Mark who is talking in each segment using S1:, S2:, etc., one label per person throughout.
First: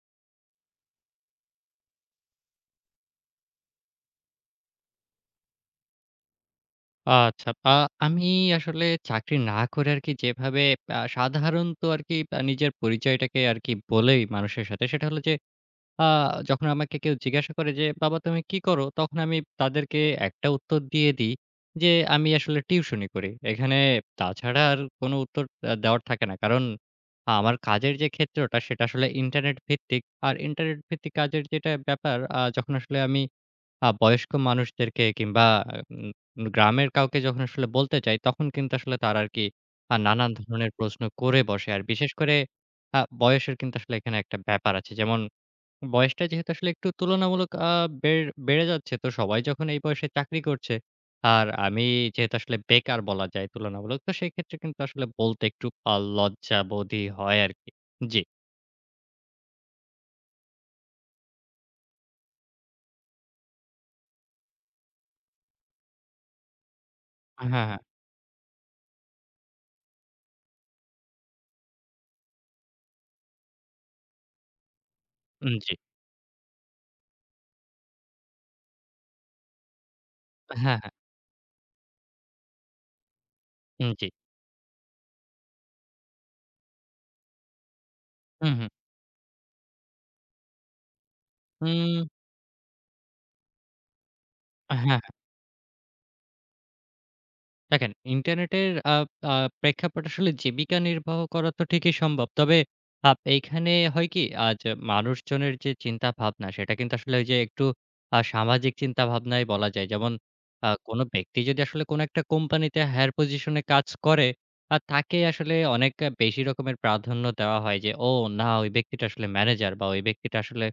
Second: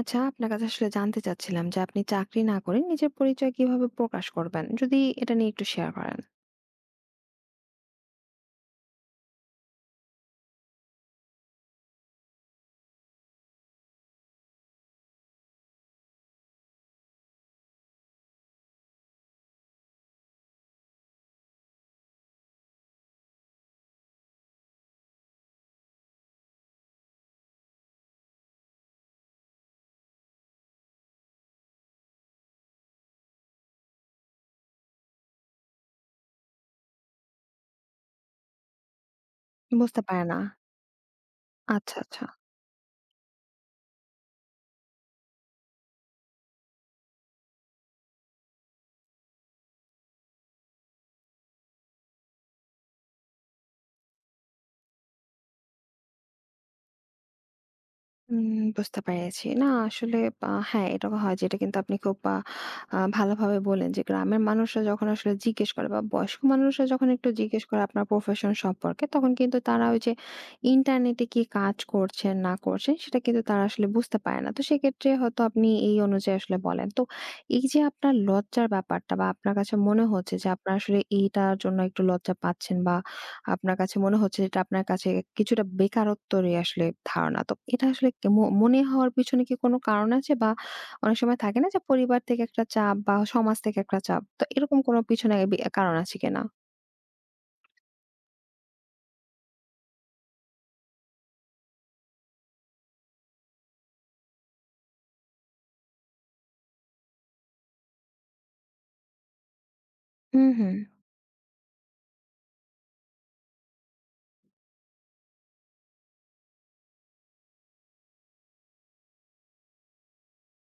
S1: আচ্ছা, আপনার কাছে আসলে জানতে চাচ্ছিলাম যে আপনি চাকরি না করে নিজের পরিচয় কিভাবে প্রকাশ করবেন? যদি এটা নিয়ে একটু শেয়ার করেন।
S2: আচ্ছা। আমি আসলে চাকরি না করে আরকি যেভাবে সাধারণত আরকি নিজের পরিচয়টাকে আরকি বলেই মানুষের সাথে সেটা হলো যে, আ যখন আমাকে কেউ জিজ্ঞাসা করে যে, "বাবা তুমি কি করো?" তখন আমি তাদেরকে একটা উত্তর দিয়ে দিই যে, "আমি আসলে টিউশনি করি।" এখানে তাছাড়া আর কোনো উত্তর দেওয়ার থাকে না। কারণ আমার কাজের যে ক্ষেত্রটা সেটা আসলে ইন্টারনেট ভিত্তিক। আর ইন্টারনেট ভিত্তিক কাজের যেটা ব্যাপার যখন আসলে আমি বয়স্ক মানুষদেরকে কিংবা উম গ্রামের কাউকে যখন আসলে বলতে যাই, তখন কিন্তু আসলে তারা আরকি
S1: বুঝতে পারে
S2: নানান
S1: না।
S2: ধরনের প্রশ্ন করে বসে। আর
S1: আচ্ছা,
S2: বিশেষ
S1: আচ্ছা।
S2: করে বয়সের কিন্তু আসলে এখানে একটা ব্যাপার আছে। যেমন বয়সটা যেহেতু আসলে একটু তুলনামূলক বেড়ে যাচ্ছে, তো সবাই যখন এই বয়সে চাকরি করছে, আর আমি যেহেতু আসলে বেকার বলা যায় তুলনামূলক, তো সেক্ষেত্রে কিন্তু আসলে বলতে একটু লজ্জাবোধই হয় আরকি। জি।
S1: হুম, বুঝতে পেরেছি। না আসলে হ্যাঁ, এটা হয় যেটা কিন্তু আপনি খুব আ আ ভালোভাবে বললেন যে গ্রামের মানুষরা যখন আসলে জিজ্ঞেস করে বা বয়স্ক মানুষরা যখন একটু জিজ্ঞেস
S2: হ্যাঁ, হ্যাঁ।
S1: করে আপনার প্রফেশন সম্পর্কে তখন কিন্তু তারা ওই যে ইন্টারনেটে কি কাজ করছেন না করছেন সেটা কিন্তু তারা আসলে বুঝতে পারে না। তো সেক্ষেত্রে হয়তো
S2: উম
S1: আপনি
S2: জি।
S1: এই অনুযায়ী আসলে বলেন। তো এই যে আপনার লজ্জার ব্যাপারটা বা আপনার কাছে মনে হচ্ছে যে আপনার
S2: হ্যাঁ, হ্যাঁ।
S1: আসলে এইটার জন্য একটু লজ্জা পাচ্ছেন বা আপনার
S2: উম
S1: কাছে
S2: জি।
S1: মনে হচ্ছে এটা আপনার কাছে কিছুটা বেকারত্বেরই আসলে ধারণা। তো এটা আসলে কে ম
S2: হুম, হুম।
S1: মনে হওয়ার পিছনে কি কোনো কারণ আছে? বা অনেক সময় থাকে না যে
S2: উম
S1: পরিবার থেকে একটা চাপ বা সমাজ থেকে একটা চাপ। তো এরকম কোনো
S2: হ্যাঁ,
S1: পিছনে কারণ আছে কিনা?
S2: দেখেন, ইন্টারনেটের আ আ প্রেক্ষাপট আসলে জীবিকা নির্বাহ করা তো ঠিকই সম্ভব। তবে এইখানে হয় কি যে মানুষজনের যে চিন্তাভাবনা সেটা কিন্তু আসলে ওই যে একটু সামাজিক চিন্তাভাবনাই বলা যায়। যেমন
S1: হুম, হুম।
S2: কোনো ব্যক্তি যদি আসলে কোনো একটা কোম্পানিতে হায়ার পজিশনে কাজ করে, তাকে আসলে অনেক বেশি রকমের প্রাধান্য দেওয়া হয় যে, "ও না ওই ব্যক্তিটা আসলে ম্যানেজার বা ওই ব্যক্তিটা আসলে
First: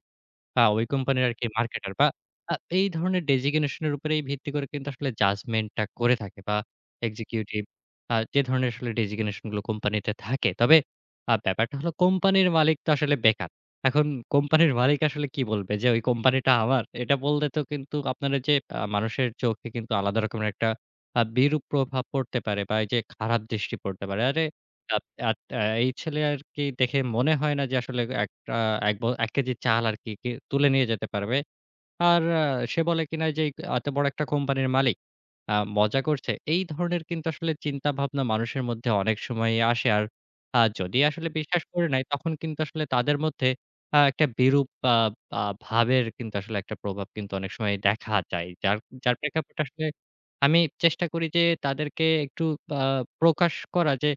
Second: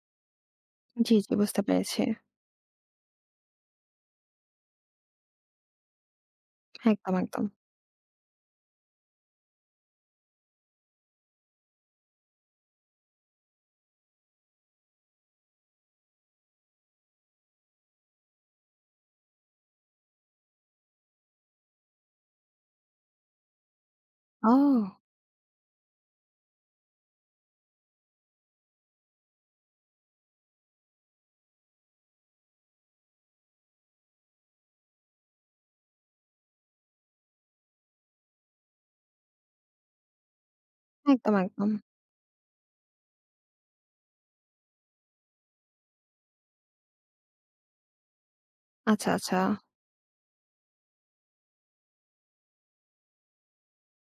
S2: ওই
S1: জি,
S2: কোম্পানির
S1: জি,
S2: আরকি
S1: বুঝতে
S2: মার্কেটার
S1: পেরেছি।
S2: বা এই ধরনের ডেজিগনেশন এর উপরেই ভিত্তি করে কিন্তু আসলে জাজমেন্ট টা করে থাকে বা
S1: একদম, একদম।
S2: এক্সিকিউটিভ যে ধরনের আসলে ডেজিগনেশন গুলো কোম্পানিতে থাকে।" তবে ব্যাপারটা হলো কোম্পানির মালিক তো আসলে বেকার। এখন কোম্পানির মালিক আসলে কি বলবে যে ওই কোম্পানিটা আমার। এটা বললে তো কিন্তু আপনার ওই যে মানুষের চোখে কিন্তু আলাদা রকমের একটা বিরূপ প্রভাব পড়তে পারে বা এই যে খারাপ দৃষ্টি পড়তে পারে। আরে
S1: ও!
S2: আত আত আ এই ছেলে আরকি দেখে মনে হয় না যে আসলে একটা এক ব ১ কেজি চাল আরকি কে তুলে নিয়ে যেতে পারবে। আর সে বলে কিনা যে এত বড় একটা কোম্পানির মালিক। মজা করছে। এই ধরনের কিন্তু আসলে চিন্তাভাবনা মানুষের মধ্যে অনেক সময় আসে। আর যদি আসলে
S1: একদম,
S2: বিশ্বাস
S1: একদম।
S2: করে নেয় তখন কিন্তু আসলে তাদের মধ্যে একটা বিরূপ আ আ ভাবের কিন্তু আসলে একটা প্রভাব কিন্তু অনেক সময় দেখা যায়। যার
S1: আচ্ছা,
S2: যার
S1: আচ্ছা।
S2: প্রেক্ষাপটে আসলে আমি চেষ্টা করি যে তাদেরকে একটু আ প্রকাশ করা যে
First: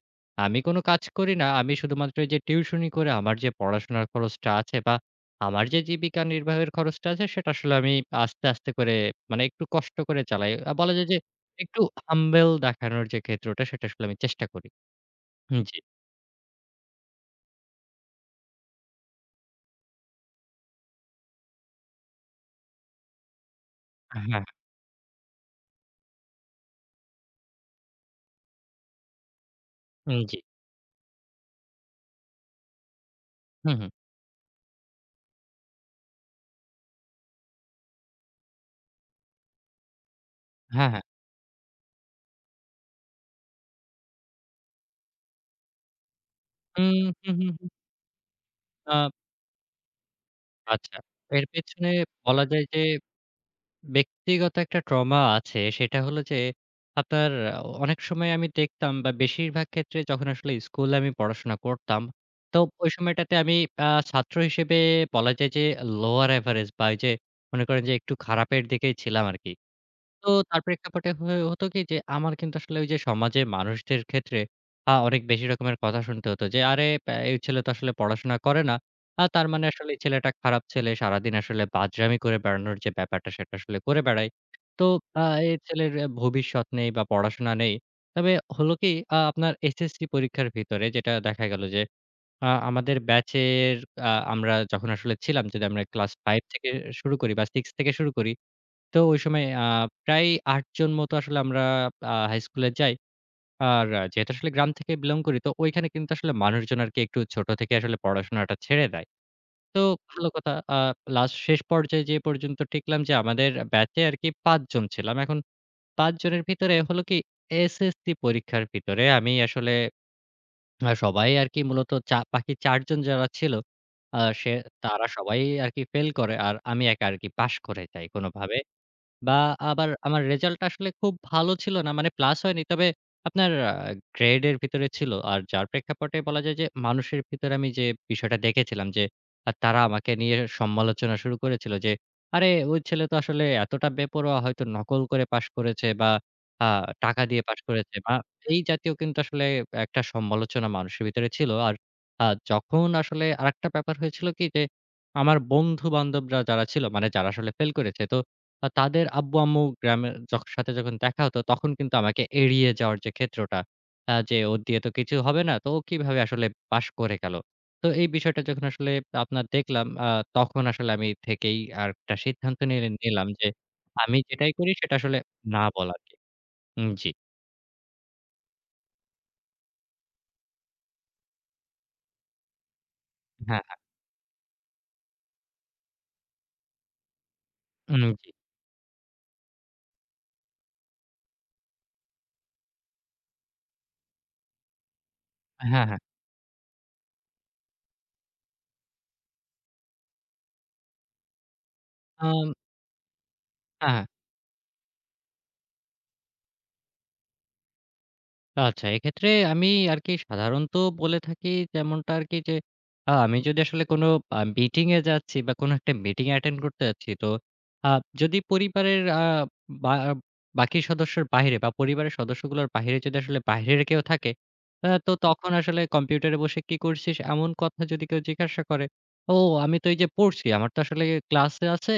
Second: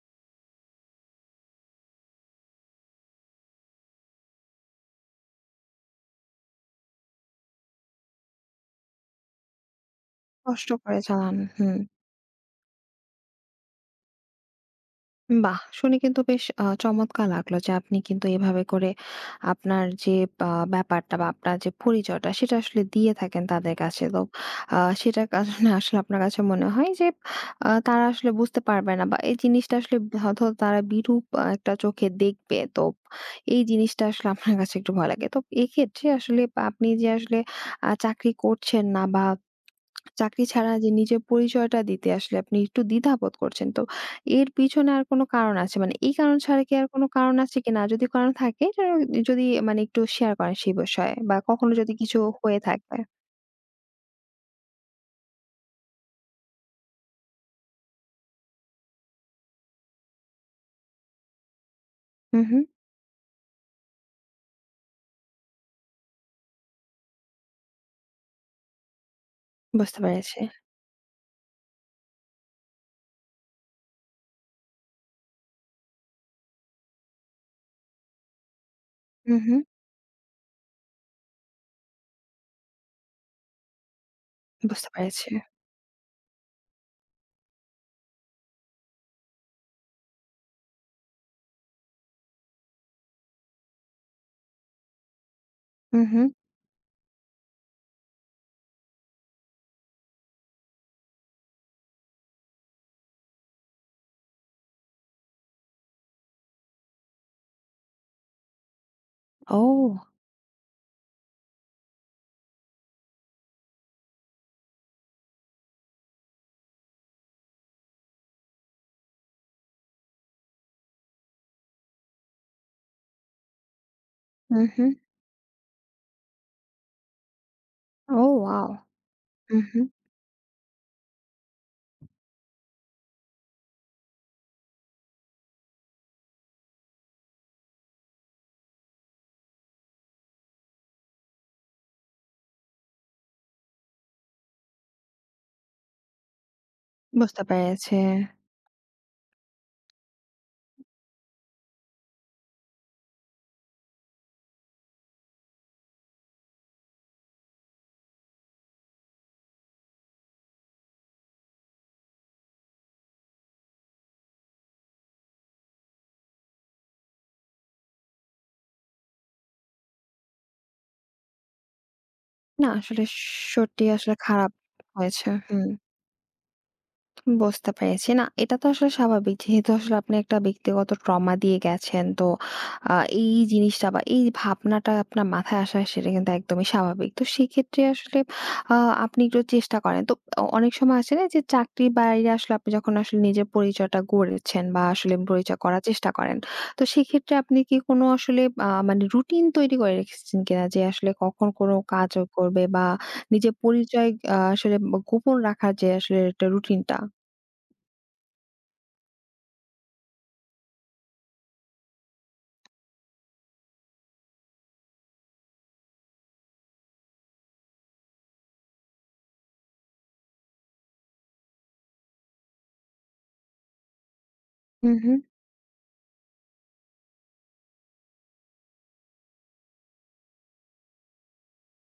S2: আমি কোন কাজ করি না। আমি শুধুমাত্র এই যে টিউশনি করে আমার যে পড়াশোনার খরচটা আছে বা আমার যে জীবিকা নির্বাহের খরচটা আছে সেটা আসলে আমি আস্তে, আস্তে করে মানে একটু কষ্ট করে চালাই।
S1: কষ্ট
S2: বলা
S1: করে
S2: যায় যে
S1: চালান। হুম।
S2: একটু হাম্বল দেখানোর যে ক্ষেত্রটা সেটা আসলে আমি চেষ্টা করি।
S1: বাহ!
S2: হুম, জি।
S1: শুনে কিন্তু বেশ চমৎকার লাগলো যে আপনি কিন্তু এভাবে করে আপনার যে বা ব্যাপারটা বা আপনার যে পরিচয়টা সেটা আসলে দিয়ে থাকেন তাদের কাছে। তো
S2: হ্যাঁ,
S1: সেটার কারণে আসলে আপনার কাছে মনে হয় যে তারা আসলে বুঝতে পারবে না বা এই জিনিসটা আসলে
S2: হুম, জি।
S1: হয়তো তারা বিরূপ একটা চোখে দেখবে। তো এই
S2: হুম, হুম।
S1: জিনিসটা আসলে আপনার কাছে একটু ভয় লাগে। তো এক্ষেত্রে আসলে আপনি যে আসলে চাকরি করছেন না বা চাকরি ছাড়া যে
S2: হ্যাঁ, হ্যাঁ।
S1: নিজের পরিচয়টা দিতে আসলে আপনি একটু দ্বিধাবোধ করছেন। তো এর পিছনে আর কোনো কারণ আছে? মানে এই কারণ ছাড়া কি আর কোনো
S2: উম হু,
S1: কারণ
S2: হু,
S1: আছে
S2: হু।
S1: কিনা? আর যদি কারণ থাকে
S2: আ
S1: যদি মানে একটু শেয়ার করেন সেই
S2: আচ্ছা।
S1: বিষয়ে বা
S2: এর
S1: কখনো
S2: পেছনে
S1: যদি কিছু
S2: বলা
S1: হয়ে
S2: যায় যে
S1: থাকে?
S2: ব্যক্তিগত একটা ট্রমা আছে সেটা হলো যে, আপনার অনেক সময় আমি দেখতাম বা বেশিরভাগ ক্ষেত্রে যখন আসলে স্কুলে আমি পড়াশোনা করতাম,
S1: হু, হু।
S2: তো ওই সময়টাতে আমি ছাত্র হিসেবে বলা যায় যে লোয়ার এভারেজ বা ওই যে মনে করেন যে একটু খারাপের দিকেই ছিলাম আরকি।
S1: বুঝতে
S2: তো
S1: পেরেছি।
S2: তার প্রেক্ষাপটে হয়ে হতো কি যে, আমার কিন্তু আসলে ওই যে সমাজে মানুষদের ক্ষেত্রে অনেক বেশি রকমের কথা শুনতে হতো যে, "আরে এই ছেলে তো আসলে পড়াশোনা করে না।
S1: হু,
S2: তার
S1: হু।
S2: মানে আসলে এই ছেলেটা খারাপ ছেলে। সারাদিন আসলে বাজরামি করে বেড়ানোর যে ব্যাপারটা সেটা আসলে করে বেড়ায়। তো
S1: বুঝতে
S2: আ
S1: পেরেছি।
S2: এই ছেলের ভবিষ্যৎ নেই বা পড়াশোনা নেই।" তবে হলো কি আপনার এসএসসি পরীক্ষার ভিতরে যেটা দেখা গেল যে, আমাদের ব্যাচের আমরা যখন আসলে ছিলাম যদি আমরা
S1: হু,
S2: ক্লাস
S1: হু।
S2: ৫ থেকে শুরু করি বা ৬ থেকে শুরু করি তো ওই সময় প্রায় ৮ জন মতো আসলে আমরা হাই স্কুলে যাই। আর আহ, যেহেতু আসলে গ্রাম থেকে বিলং করি তো ওইখানে কিন্তু আসলে মানুষজন আরকি একটু ছোট থেকে আসলে পড়াশোনাটা ছেড়ে দেয়। তো
S1: ও!
S2: ভালো কথা লাস্ট শেষ পর্যায়ে যেয়ে পর্যন্ত টিকলাম যে আমাদের ব্যাচে আরকি ৫ জন ছিলাম। এখন ৫ জনের ভিতরে হলো কি এসএসসি পরীক্ষার ভিতরে আমি আসলে সবাই আরকি মূলত বাকি ৪ জন যারা ছিল আ সে
S1: হু, হু।
S2: তারা সবাই আরকি ফেল করে। আর আমি একা আরকি পাস করে যাই
S1: ও,
S2: কোনভাবে।
S1: ওয়াও!
S2: বা
S1: হু, হু।
S2: আবার আমার রেজাল্টটা আসলে খুব ভালো ছিল না। মানে প্লাস হয়নি। তবে আপনার গ্রেডের ভিতরে ছিল। আর যার প্রেক্ষাপটে বলা যায় যে মানুষের ভিতরে আমি যে বিষয়টা দেখেছিলাম যে তারা আমাকে নিয়ে সমালোচনা শুরু করেছিল যে, "আরে ওই ছেলে তো আসলে এতটা বেপরোয়া হয়তো নকল করে পাস করেছে বা আ টাকা
S1: বুঝতে
S2: দিয়ে পাস
S1: পেরেছি।
S2: করেছে" বা এই জাতীয় কিন্তু আসলে একটা সমালোচনা মানুষের ভিতরে ছিল। আর আ যখন আসলে আরেকটা ব্যাপার হয়েছিল কি যে আমার বন্ধু-বান্ধবরা যারা ছিল মানে যারা আসলে ফেল করেছে তো তাদের আব্বু-আম্মু গ্রামের সাথে যখন দেখা হতো, তখন কিন্তু আমাকে এড়িয়ে যাওয়ার যে ক্ষেত্রটা, যে ওর দিয়ে তো কিছু হবে না, তো ও কিভাবে আসলে পাস করে গেল? তো এই বিষয়টা যখন আসলে আপনার দেখলাম, তখন আসলে আমি থেকেই আরেকটা সিদ্ধান্ত
S1: না
S2: নিয়ে
S1: আসলে
S2: নিলাম যে,
S1: সত্যি আসলে
S2: আমি
S1: খারাপ
S2: যেটাই করি সেটা আসলে
S1: হয়েছে।
S2: না
S1: হুম।
S2: বলা আরকি। উম জি।
S1: বুঝতে পেরেছি। না, এটা তো আসলে স্বাভাবিক। যেহেতু আসলে আপনি একটা ব্যক্তিগত ট্রমা দিয়ে গেছেন। তো আ এই
S2: হ্যাঁ, হ্যাঁ।
S1: জিনিসটা বা এই ভাবনাটা আপনার মাথায় আসা সেটা কিন্তু একদমই স্বাভাবিক। তো সেক্ষেত্রে
S2: উম
S1: আসলে
S2: জি।
S1: আ আপনি একটু চেষ্টা করেন। তো অনেক সময় আছে না যে চাকরির বাইরে আসলে আপনি যখন আসলে নিজের পরিচয়টা গড়েছেন বা আসলে পরিচয় করার
S2: হ্যাঁ, হ্যাঁ।
S1: চেষ্টা করেন। তো সেক্ষেত্রে আপনি কি কোনো আসলে মানে রুটিন তৈরি করে রেখেছেন কিনা? যে আসলে কখন কোনো কাজ
S2: আম
S1: করবে বা নিজের
S2: হ্যাঁ, হ্যাঁ।
S1: পরিচয় আসলে গোপন রাখার যে আসলে একটা রুটিনটা?
S2: আচ্ছা, এক্ষেত্রে আমি আরকি সাধারণত বলে থাকি যেমনটা আরকি যে, আমি যদি আসলে কোনো মিটিং এ যাচ্ছি বা কোনো একটা মিটিং অ্যাটেন্ড করতে যাচ্ছি তো আ যদি পরিবারের বা বাকি সদস্যের বাহিরে বা পরিবারের সদস্যগুলোর বাহিরে যদি আসলে বাইরের কেউ থাকে,
S1: হুম,
S2: তো
S1: হুম।
S2: তখন আসলে কম্পিউটারে বসে কি করছিস? এমন কথা যদি কেউ জিজ্ঞাসা করে, "ও আমি তো এই যে পড়ছি, আমার তো আসলে ক্লাসে আছে,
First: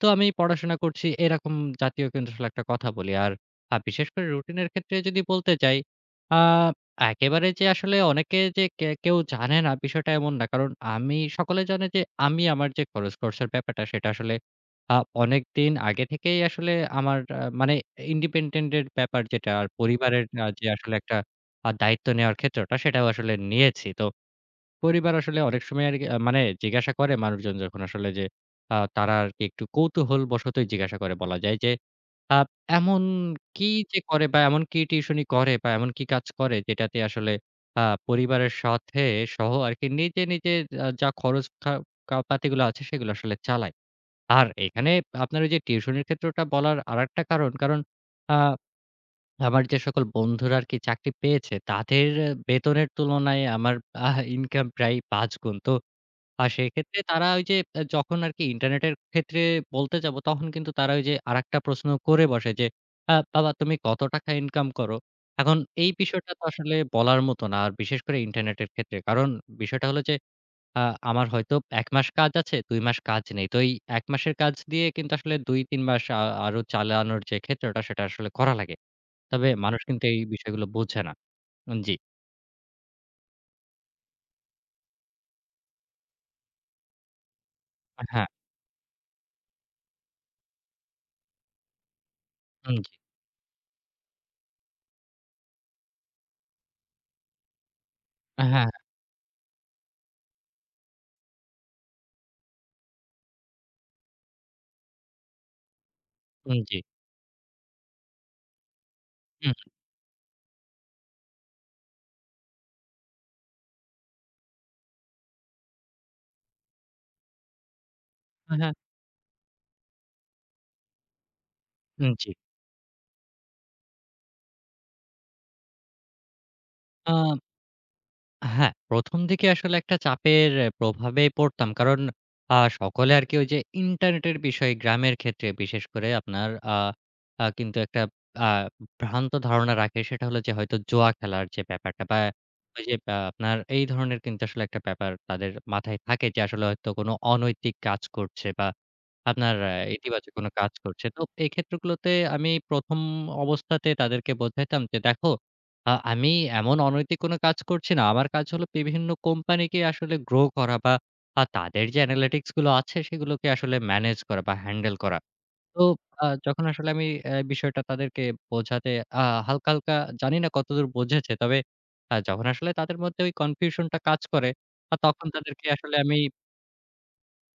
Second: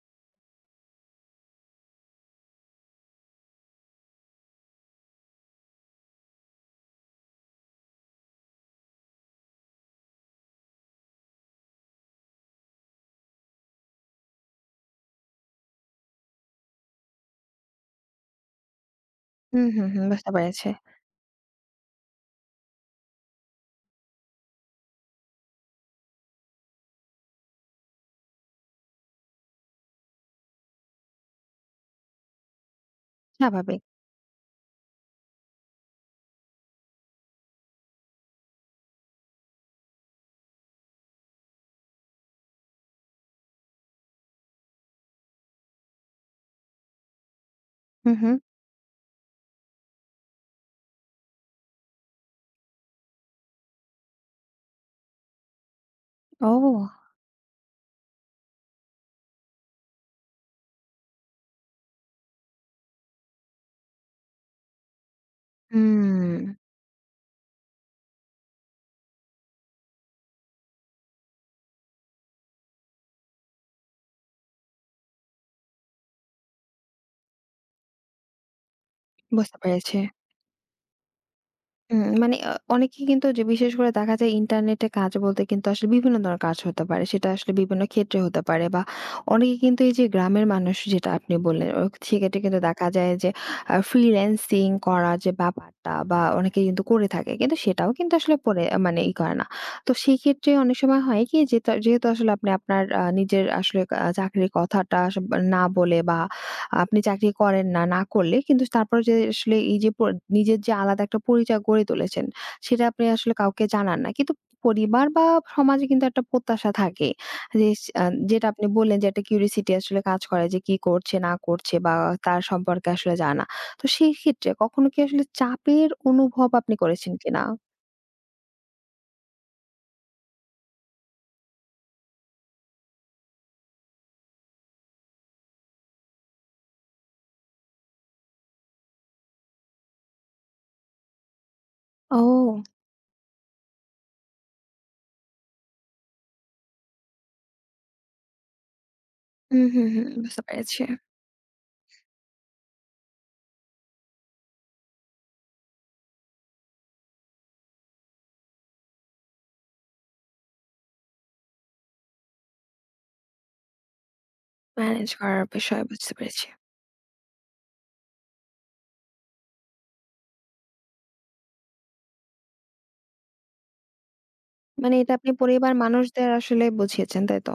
S2: তো আমি পড়াশোনা করছি" এরকম জাতীয় কিন্তু আসলে একটা কথা বলি। আর বিশেষ করে রুটিন এর ক্ষেত্রে যদি বলতে যাই আ একেবারে যে আসলে অনেকে যে কেউ জানে না বিষয়টা এমন না। কারণ আমি সকলে জানে যে আমি আমার যে খরচের ব্যাপারটা সেটা আসলে আ অনেকদিন আগে থেকেই আসলে আমার মানে ইন্ডিপেন্ডেন্ট এর ব্যাপার যেটা
S1: হুম,
S2: আর
S1: হুম, হুম,
S2: পরিবারের
S1: বুঝতে
S2: যে
S1: পেরেছি।
S2: আসলে একটা দায়িত্ব নেওয়ার ক্ষেত্রটা সেটাও আসলে নিয়েছি। তো পরিবার আসলে অনেক সময় আরকি মানে জিজ্ঞাসা করে মানুষজন যখন আসলে যে তারা আরকি একটু কৌতূহলবশতই জিজ্ঞাসা করে বলা যায় যে আ এমন কি
S1: স্বাভাবিক।
S2: যে করে বা এমন কি টিউশনি করে বা এমন কি কাজ করে যেটাতে আসলে আ পরিবারের সাথে সহ আরকি নিজে, নিজে যা খরচ খা কা পাতিগুলো আছে সেগুলো আসলে চালায়। আর এখানে আপনার ওই যে টিউশনির ক্ষেত্রটা বলার আরেকটা কারণ.
S1: হুম, হুম।
S2: আ আমার যে সকল বন্ধুরা আরকি চাকরি পেয়েছে তাদের বেতনের তুলনায় আমার আহ ইনকাম প্রায় ৫ গুণ। তো আর
S1: ও!
S2: সেক্ষেত্রে তারা ওই যে যখন আরকি ইন্টারনেটের ক্ষেত্রে বলতে যাব, তখন কিন্তু তারা ওই যে আরেকটা প্রশ্ন করে বসে যে, "বাবা তুমি কত টাকা ইনকাম করো?" এখন এই বিষয়টা তো
S1: হুম,
S2: আসলে বলার মতো না। আর বিশেষ করে ইন্টারনেটের ক্ষেত্রে। কারণ বিষয়টা হলো যে, আ আমার হয়তো ১ মাস কাজ আছে, ২ মাস কাজ নেই। তো এই ১ মাসের কাজ দিয়ে কিন্তু আসলে ২-৩ মাস আরো চালানোর যে ক্ষেত্রটা, সেটা আসলে করা লাগে। তবে
S1: বুঝতে
S2: মানুষ
S1: পেরেছি।
S2: কিন্তু এই বিষয়গুলো বোঝে না। উম জি।
S1: হুম, মানে অনেকেই কিন্তু যে বিশেষ করে দেখা যায় ইন্টারনেটে কাজ বলতে কিন্তু আসলে বিভিন্ন ধরনের কাজ হতে পারে। সেটা আসলে বিভিন্ন ক্ষেত্রে
S2: হ্যাঁ,
S1: হতে পারে বা অনেকে কিন্তু এই যে গ্রামের মানুষ যেটা আপনি বললেন, সেক্ষেত্রে কিন্তু
S2: উম
S1: দেখা
S2: জি।
S1: যায় যে ফ্রিল্যান্সিং করা যে ব্যাপারটা বা অনেকে কিন্তু করে থাকে। কিন্তু সেটাও কিন্তু আসলে
S2: হ্যাঁ,
S1: পরে
S2: হ্যাঁ।
S1: মানে করে না। তো সেই ক্ষেত্রে অনেক সময় হয় কি যে যেহেতু আসলে আপনি আপনার নিজের আসলে চাকরির কথাটা আসলে না বলে বা
S2: উম জি।
S1: আপনি চাকরি করেন না, না করলে কিন্তু তারপরে যে আসলে
S2: হুম,
S1: এই যে নিজের যে আলাদা একটা পরিচয় গড়ে তুলেছেন, সেটা আপনি আসলে কাউকে জানান না। কিন্তু পরিবার বা সমাজে কিন্তু একটা প্রত্যাশা থাকে। যে স আ যেটা
S2: হ্যাঁ,
S1: আপনি
S2: হ্যাঁ।
S1: বললেন যে একটা কিউরিওসিটি আসলে কাজ করে যে কি করছে না করছে বা
S2: উম জি।
S1: তার সম্পর্কে আসলে জানা। তো সেই ক্ষেত্রে কখনো কি আসলে চাপের অনুভব আপনি করেছেন
S2: আ
S1: কিনা?
S2: হ্যাঁ, ১ম দিকে আসলে একটা চাপের প্রভাবে পড়তাম। কারণ সকলে আরকি ওই যে ইন্টারনেটের বিষয় গ্রামের ক্ষেত্রে বিশেষ করে আপনার আ আ কিন্তু একটা আ ভ্রান্ত ধারণা রাখে সেটা হলো যে হয়তো জুয়া খেলার যে ব্যাপারটা বা
S1: ও!
S2: ওই যে আপনার এই ধরনের কিন্তু আসলে একটা ব্যাপার তাদের মাথায় থাকে যে আসলে হয়তো কোনো অনৈতিক কাজ করছে বা আপনার
S1: হুম, হুম, হুম।
S2: ইতিবাচক
S1: বুঝতে
S2: কোনো কাজ
S1: পেরেছি।
S2: করছে। তো এই ক্ষেত্রগুলোতে আমি ১ম অবস্থাতে তাদেরকে বোঝাইতাম যে দেখো আমি এমন অনৈতিক কোনো কাজ করছি না। আমার কাজ হলো বিভিন্ন কোম্পানিকে আসলে গ্রো করা বা তাদের যে অ্যানালিটিক্স গুলো আছে সেগুলোকে আসলে ম্যানেজ করা বা হ্যান্ডেল
S1: ম্যানেজ
S2: করা।
S1: করার
S2: তো
S1: বিষয় বুঝতে পেরেছি।
S2: যখন আসলে আমি বিষয়টা তাদেরকে বোঝাতে আ হালকা, হালকা জানি না কতদূর বোঝেছে। তবে যখন আসলে তাদের মধ্যে ওই কনফিউশনটা কাজ করে
S1: মানে এটা
S2: তখন
S1: আপনি
S2: তাদেরকে
S1: পরিবার
S2: আসলে আমি
S1: মানুষদের আসলে বুঝিয়েছেন, তাই তো?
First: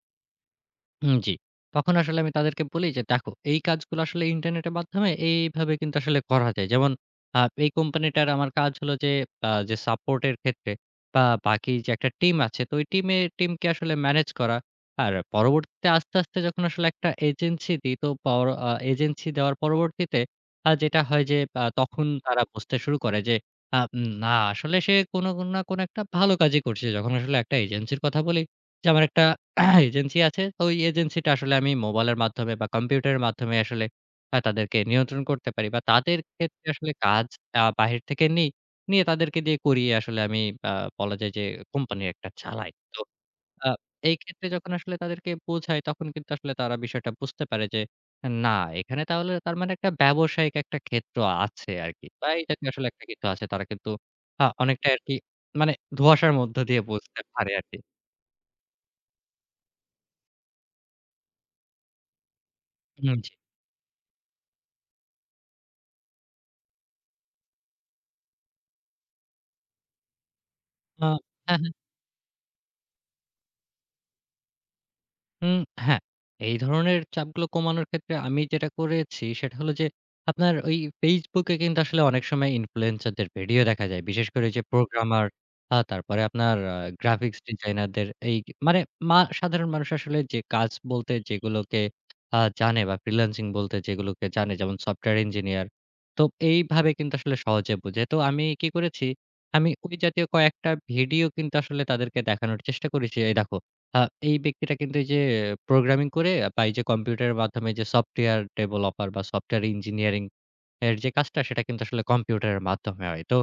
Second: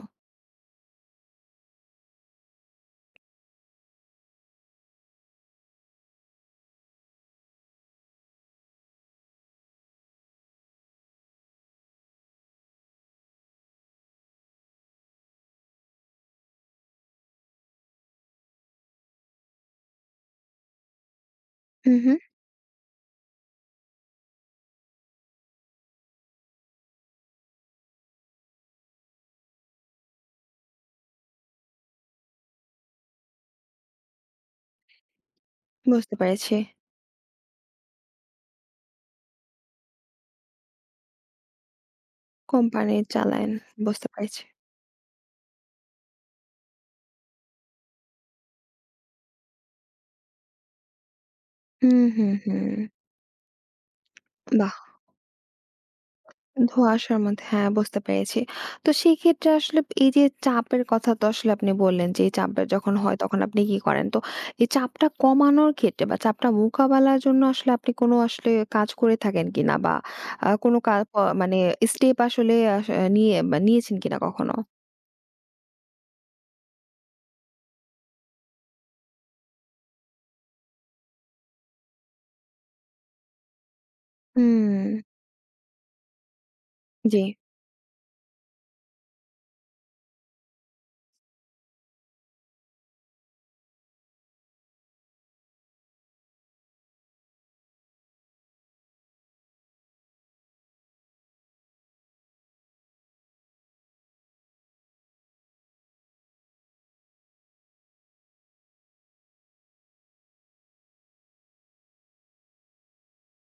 S2: হুম, জি। তখন আসলে আমি তাদেরকে বলি যে, "দেখো, এই কাজগুলো আসলে ইন্টারনেটের মাধ্যমে এইভাবে কিন্তু আসলে করা যায়।" যেমন এই কোম্পানিটার আমার কাজ হলো যে, যে সাপোর্ট এর ক্ষেত্রে বা বাকি যে একটা টিম আছে, তো ওই টিমকে আসলে ম্যানেজ করা। আর পরবর্তীতে আস্তে, আস্তে যখন আসলে একটা এজেন্সি দিই, তো পর আ এজেন্সি দেওয়ার পরবর্তীতে যেটা হয় যে,
S1: হুম,
S2: তখন
S1: হুম।
S2: তারা বুঝতে শুরু করে যে, আ না আসলে সে কোনো না কোনো একটা ভালো কাজই করছে। যখন আসলে একটা এজেন্সির কথা বলি যে, আমার একটা হ্যাঁ, এজেন্সি আছে। তো ওই এজেন্সিটা আসলে আমি মোবাইলের মাধ্যমে বা কম্পিউটারের মাধ্যমে আসলে তাদেরকে নিয়ন্ত্রণ করতে পারি বা
S1: বুঝতে
S2: তাদের
S1: পেরেছি।
S2: ক্ষেত্রে আসলে কাজ বাহির থেকে নিই। নিয়ে তাদেরকে দিয়ে করিয়ে আসলে আমি আ বলা যায় যে কোম্পানি একটা চালাই।
S1: কোম্পানি
S2: তো
S1: চালায়েন।
S2: আ
S1: বুঝতে
S2: এই
S1: পেরেছি।
S2: ক্ষেত্রে যখন আসলে তাদেরকে বোঝাই তখন কিন্তু আসলে তারা বিষয়টা বুঝতে পারে যে না এখানে তাহলে তার মানে একটা ব্যবসায়িক একটা ক্ষেত্র আছে
S1: হুম,
S2: আরকি। বা
S1: হুম,
S2: এই জাতীয়
S1: হুম।
S2: আসলে একটা কিছু আছে। তারা কিন্তু
S1: বাহ!
S2: অনেকটাই আরকি মানে ধোঁয়াশার মধ্য দিয়ে
S1: ধোঁয়াশার
S2: বুঝতে
S1: মধ্যে,
S2: পারে
S1: হ্যাঁ,
S2: আরকি।
S1: বুঝতে পেরেছি। তো সেক্ষেত্রে আসলে এই যে চাপের কথা তো আসলে আপনি বললেন যে, এই চাপটা যখন হয়
S2: হুম, জি।
S1: তখন আপনি কি করেন? তো এই চাপটা কমানোর ক্ষেত্রে বা চাপটা মোকাবেলার জন্য আসলে আপনি কোনো আসলে কাজ করে থাকেন কিনা? বা কোনো কা
S2: আ
S1: প মানে
S2: হ্যাঁ, হ্যাঁ।
S1: স্টেপ আসলে নিয়ে বা নিয়েছেন কিনা কখনো?
S2: হুম, হ্যাঁ। এই ধরনের চাপগুলো কমানোর ক্ষেত্রে আমি যেটা করেছি সেটা হলো যে, আপনার ওই Facebook এ কিন্তু আসলে অনেক সময় ইনফ্লুয়েন্সার দের ভিডিও দেখা যায়। বিশেষ করে ওই যে
S1: হুম।
S2: প্রোগ্রামার, তারপরে আপনার
S1: জি।
S2: গ্রাফিক্স ডিজাইনার দের এই মানে সাধারণ মানুষ আসলে যে কাজ বলতে যেগুলোকে জানে বা ফ্রিল্যান্সিং বলতে যেগুলোকে জানে যেমন সফটওয়্যার ইঞ্জিনিয়ার। তো এইভাবে কিন্তু আসলে সহজে বুঝে। তো আমি কি করেছি, আমি ওই জাতীয় কয়েকটা ভিডিও কিন্তু আসলে তাদেরকে দেখানোর চেষ্টা করেছি। এই দেখো আ এই ব্যক্তিটা কিন্তু এই যে প্রোগ্রামিং করে বা এই যে কম্পিউটারের মাধ্যমে যে সফটওয়্যার ডেভেলপার বা সফটওয়্যার ইঞ্জিনিয়ারিং এর যে কাজটা সেটা কিন্তু আসলে কম্পিউটারের মাধ্যমে হয়। তো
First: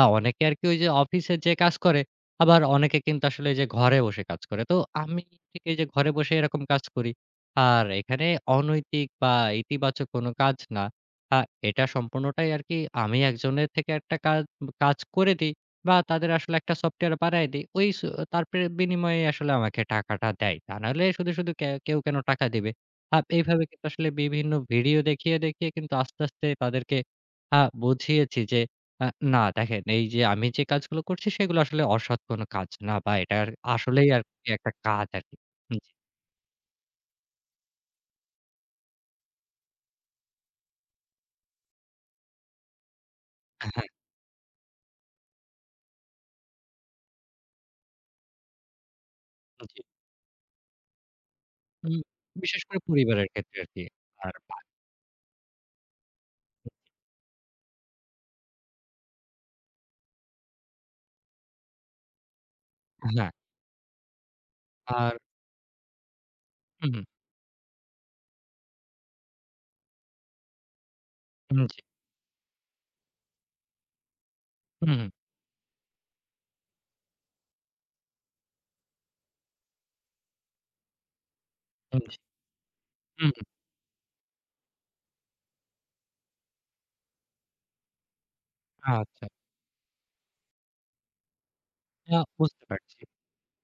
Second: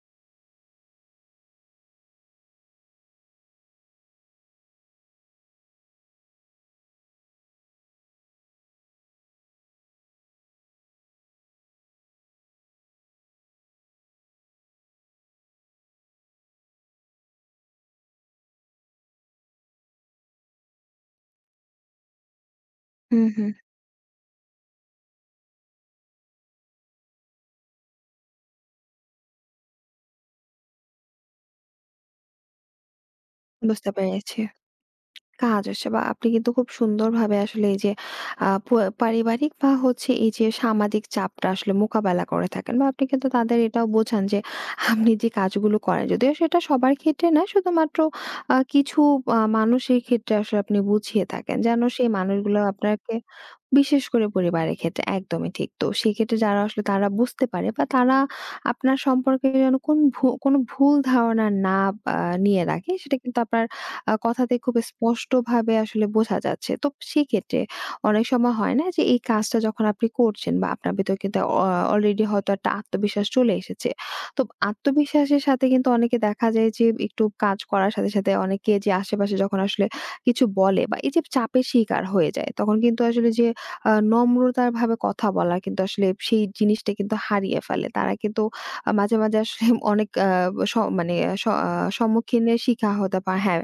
S2: অনেকে আরকি ওই যে অফিসে যেয়ে কাজ করে, আবার অনেকে কিন্তু আসলে এই যে ঘরে বসে কাজ করে। তো আমি ঠিক এই যে ঘরে বসে এরকম কাজ করি। আর এখানে অনৈতিক বা ইতিবাচক কোনো কাজ না। আ এটা সম্পূর্ণটাই আরকি আমি একজনের থেকে একটা কাজ কাজ করে দিই বা তাদের আসলে একটা সফটওয়্যার বানায় দিই। ওই স তার বিনিময়ে আসলে আমাকে টাকাটা দেয়। তা নাহলে শুধু, শুধু কেউ কেন টাকা দিবে?
S1: হুম, হুম।
S2: এইভাবে কিন্তু আসলে বিভিন্ন ভিডিও দেখিয়ে, দেখিয়ে কিন্তু আস্তে, আস্তে তাদেরকে আ বুঝিয়েছি যে আ না দেখেন এই যে আমি যে কাজগুলো করছি সেগুলো আসলে অসৎ কোনো কাজ না বা এটার
S1: বুঝতে
S2: আসলেই
S1: পেরেছি।
S2: আরকি একটা কাজ আরকি।
S1: কাজ
S2: জি,
S1: আসে বা আপনি কিন্তু খুব সুন্দরভাবে আসলে এই যে আ প পারিবারিক বা হচ্ছে এই যে সামাজিক চাপটা আসলে মোকাবেলা করে থাকেন বা আপনি কিন্তু তাদের এটাও
S2: হ্যাঁ,
S1: বোঝান যে আপনি যে কাজগুলো করেন যদিও সেটা সবার ক্ষেত্রে না, শুধুমাত্র কিছু
S2: জি।
S1: মানুষের ক্ষেত্রে আসলে আপনি বুঝিয়ে থাকেন যেন
S2: উম
S1: সেই মানুষগুলো
S2: বিশেষ করে
S1: আপনাকে
S2: পরিবারের ক্ষেত্রে আরকি।
S1: বিশেষ করে
S2: আর বা
S1: পরিবারের ক্ষেত্রে, একদমই ঠিক। তো সেক্ষেত্রে যারা আসলে তারা বুঝতে পারে বা তারা আপনার সম্পর্কে যেন কোনো ভুল ধারণা না আ নিয়ে রাখে সেটা
S2: হ্যাঁ,
S1: কিন্তু আপনার কথাতে খুব
S2: আর
S1: স্পষ্টভাবে আসলে বোঝা যাচ্ছে। তো
S2: হুম, হুম,
S1: সেক্ষেত্রে অনেক সময় হয় না যে এই কাজটা যখন আপনি করছেন বা আপনার ভেতর কিন্তু
S2: হুম, জি,
S1: অলরেডি হয়তো একটা আত্মবিশ্বাস চলে এসেছে। তো
S2: হুম, হুম,
S1: আত্মবিশ্বাসের সাথে কিন্তু অনেকে দেখা যায় যে একটু কাজ করার সাথে, সাথে অনেকে যে আশেপাশে যখন আসলে কিছু বলে বা এই যে চাপের শিকার
S2: হুম, জি,
S1: হয়ে যায় তখন কিন্তু আসলে
S2: হুম, হুম।
S1: যে নম্রতার ভাবে কথা বলা কিন্তু আসলে সেই জিনিসটা কিন্তু হারিয়ে ফেলে। তারা কিন্তু মাঝে,
S2: আচ্ছা।
S1: মাঝে আসলে অনেক আ স মানে স আ সম্মুখীনের
S2: বুঝতে
S1: শিখা
S2: পারছি।
S1: হতে পারে, হ্যাঁ।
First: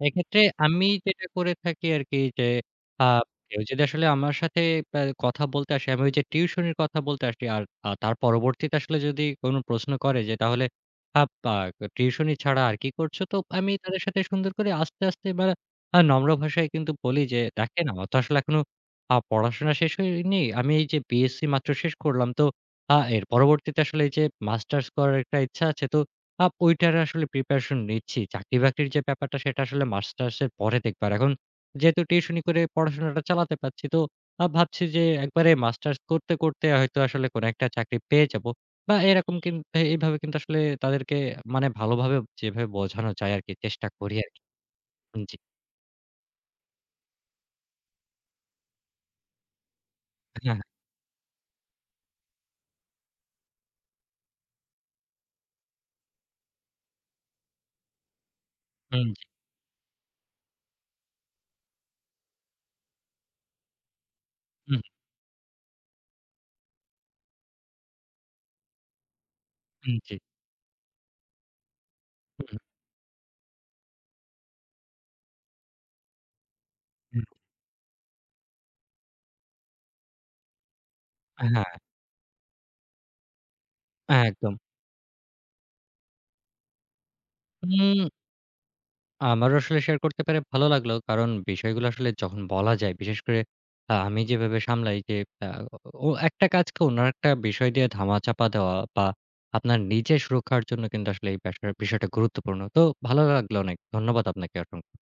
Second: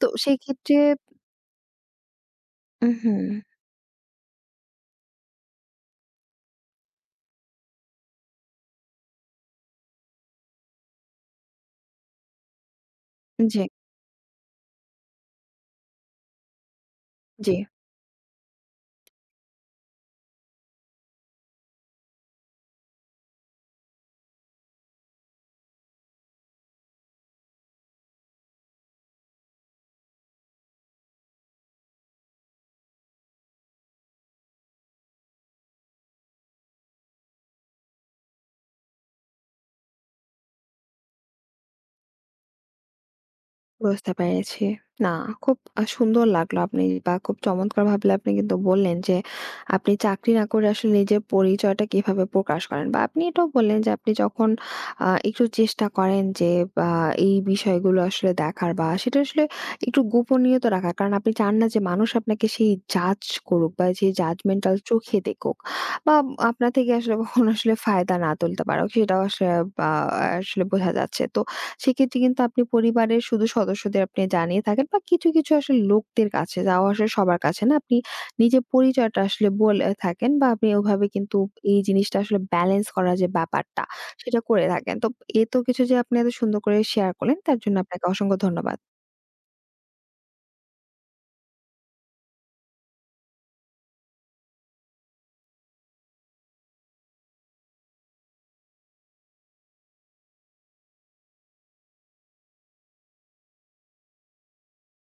S1: তো
S2: এক্ষেত্রে
S1: সেক্ষেত্রে
S2: আমি যেটা করে থাকি আরকি যে,
S1: উম
S2: আ
S1: হুম।
S2: কেউ যদি আসলে আমার সাথে কথা বলতে আসে, আমি ওই যে টিউশনির কথা বলতে আসি আর তার পরবর্তীতে আসলে যদি কোন প্রশ্ন করে যে, "তাহলে আপ আ টিউশনি ছাড়া আর কি করছো?" তো
S1: জি,
S2: আমি তাদের সাথে সুন্দর করে আস্তে, আস্তে বা নম্র ভাষায় কিন্তু বলি যে,
S1: জি।
S2: "দেখেন আমার তো আসলে এখনো পড়াশোনা শেষ হয়নি। আমি এই যে বিএসসি মাত্র শেষ করলাম। তো এর পরবর্তীতে আসলে এই যে মাস্টার্স করার একটা ইচ্ছা আছে। তো ওইটার আসলে প্রিপারেশন নিচ্ছি। চাকরি-বাকরির যে ব্যাপারটা সেটা আসলে মাস্টার্স এর পরে দেখব। আর এখন যেহেতু টিউশনি করে পড়াশোনাটা চালাতে পারছি তো ভাবছি যে একবারে মাস্টার্স করতে, করতে হয়তো আসলে কোনো একটা চাকরি পেয়ে যাব। বা এরকম কিন এ এভাবে কিন্তু আসলে তাদেরকে মানে ভালোভাবে যেভাবে বোঝানো যায় আরকি চেষ্টা
S1: বুঝতে
S2: করি আরকি।
S1: পেরেছি। না,
S2: জি।
S1: খুব সুন্দর লাগলো আপনি বা খুব চমৎকারভাবে আপনি কিন্তু বললেন যে, আপনি চাকরি না
S2: হ্যাঁ,
S1: করে আসলে নিজের পরিচয়টা কিভাবে প্রকাশ করেন বা আপনি এটাও বললেন যে, আপনি যখন একটু চেষ্টা করেন যে বা এই বিষয়গুলো আসলে দেখার বা
S2: হুম,
S1: সেটা
S2: জি,
S1: আসলে একটু গোপনীয়তা রাখার। কারণ আপনি চান না যে মানুষ আপনাকে সেই জাজ করুক বা যে জাজমেন্টাল
S2: হুম,
S1: চোখে দেখুক বা আপনার থেকে আসলে কখনো আসলে ফায়দা না তুলতে পারুক। সেটাও আসলে বা
S2: হুম, জি,
S1: আসলে বোঝা যাচ্ছে। তো সেক্ষেত্রে কিন্তু
S2: হুম,
S1: আপনি পরিবারের শুধু সদস্যদের আপনি জানিয়ে থাকেন বা কিছু, কিছু আসলে লোকদের কাছে, যাওয়া আসলে
S2: হুম।
S1: সবার কাছে না, আপনি নিজের পরিচয়টা আসলে বলে থাকেন বা আপনি ওভাবে কিন্তু
S2: হ্যাঁ,
S1: এই জিনিসটা আসলে ব্যালেন্স করার যে ব্যাপারটা সেটা
S2: একদম।
S1: করে থাকেন। তো এত কিছু যে আপনি এত সুন্দর করে শেয়ার করলেন তার জন্য আপনাকে
S2: উম
S1: অসংখ্য ধন্যবাদ।
S2: আমারও আসলে শেয়ার করতে পেরে ভালো লাগলো। কারণ বিষয়গুলো আসলে যখন বলা যায়, বিশেষ করে আমি যেভাবে সামলাই যে আ ও একটা কাজকে অন্য একটা বিষয় দিয়ে ধামাচাপা দেওয়া বা আপনার নিজের সুরক্ষার জন্য কিন্তু আসলে এই বিষয়টা গুরুত্বপূর্ণ। তো ভালো লাগলো অনেক। ধন্যবাদ আপনাকে অসংখ্য।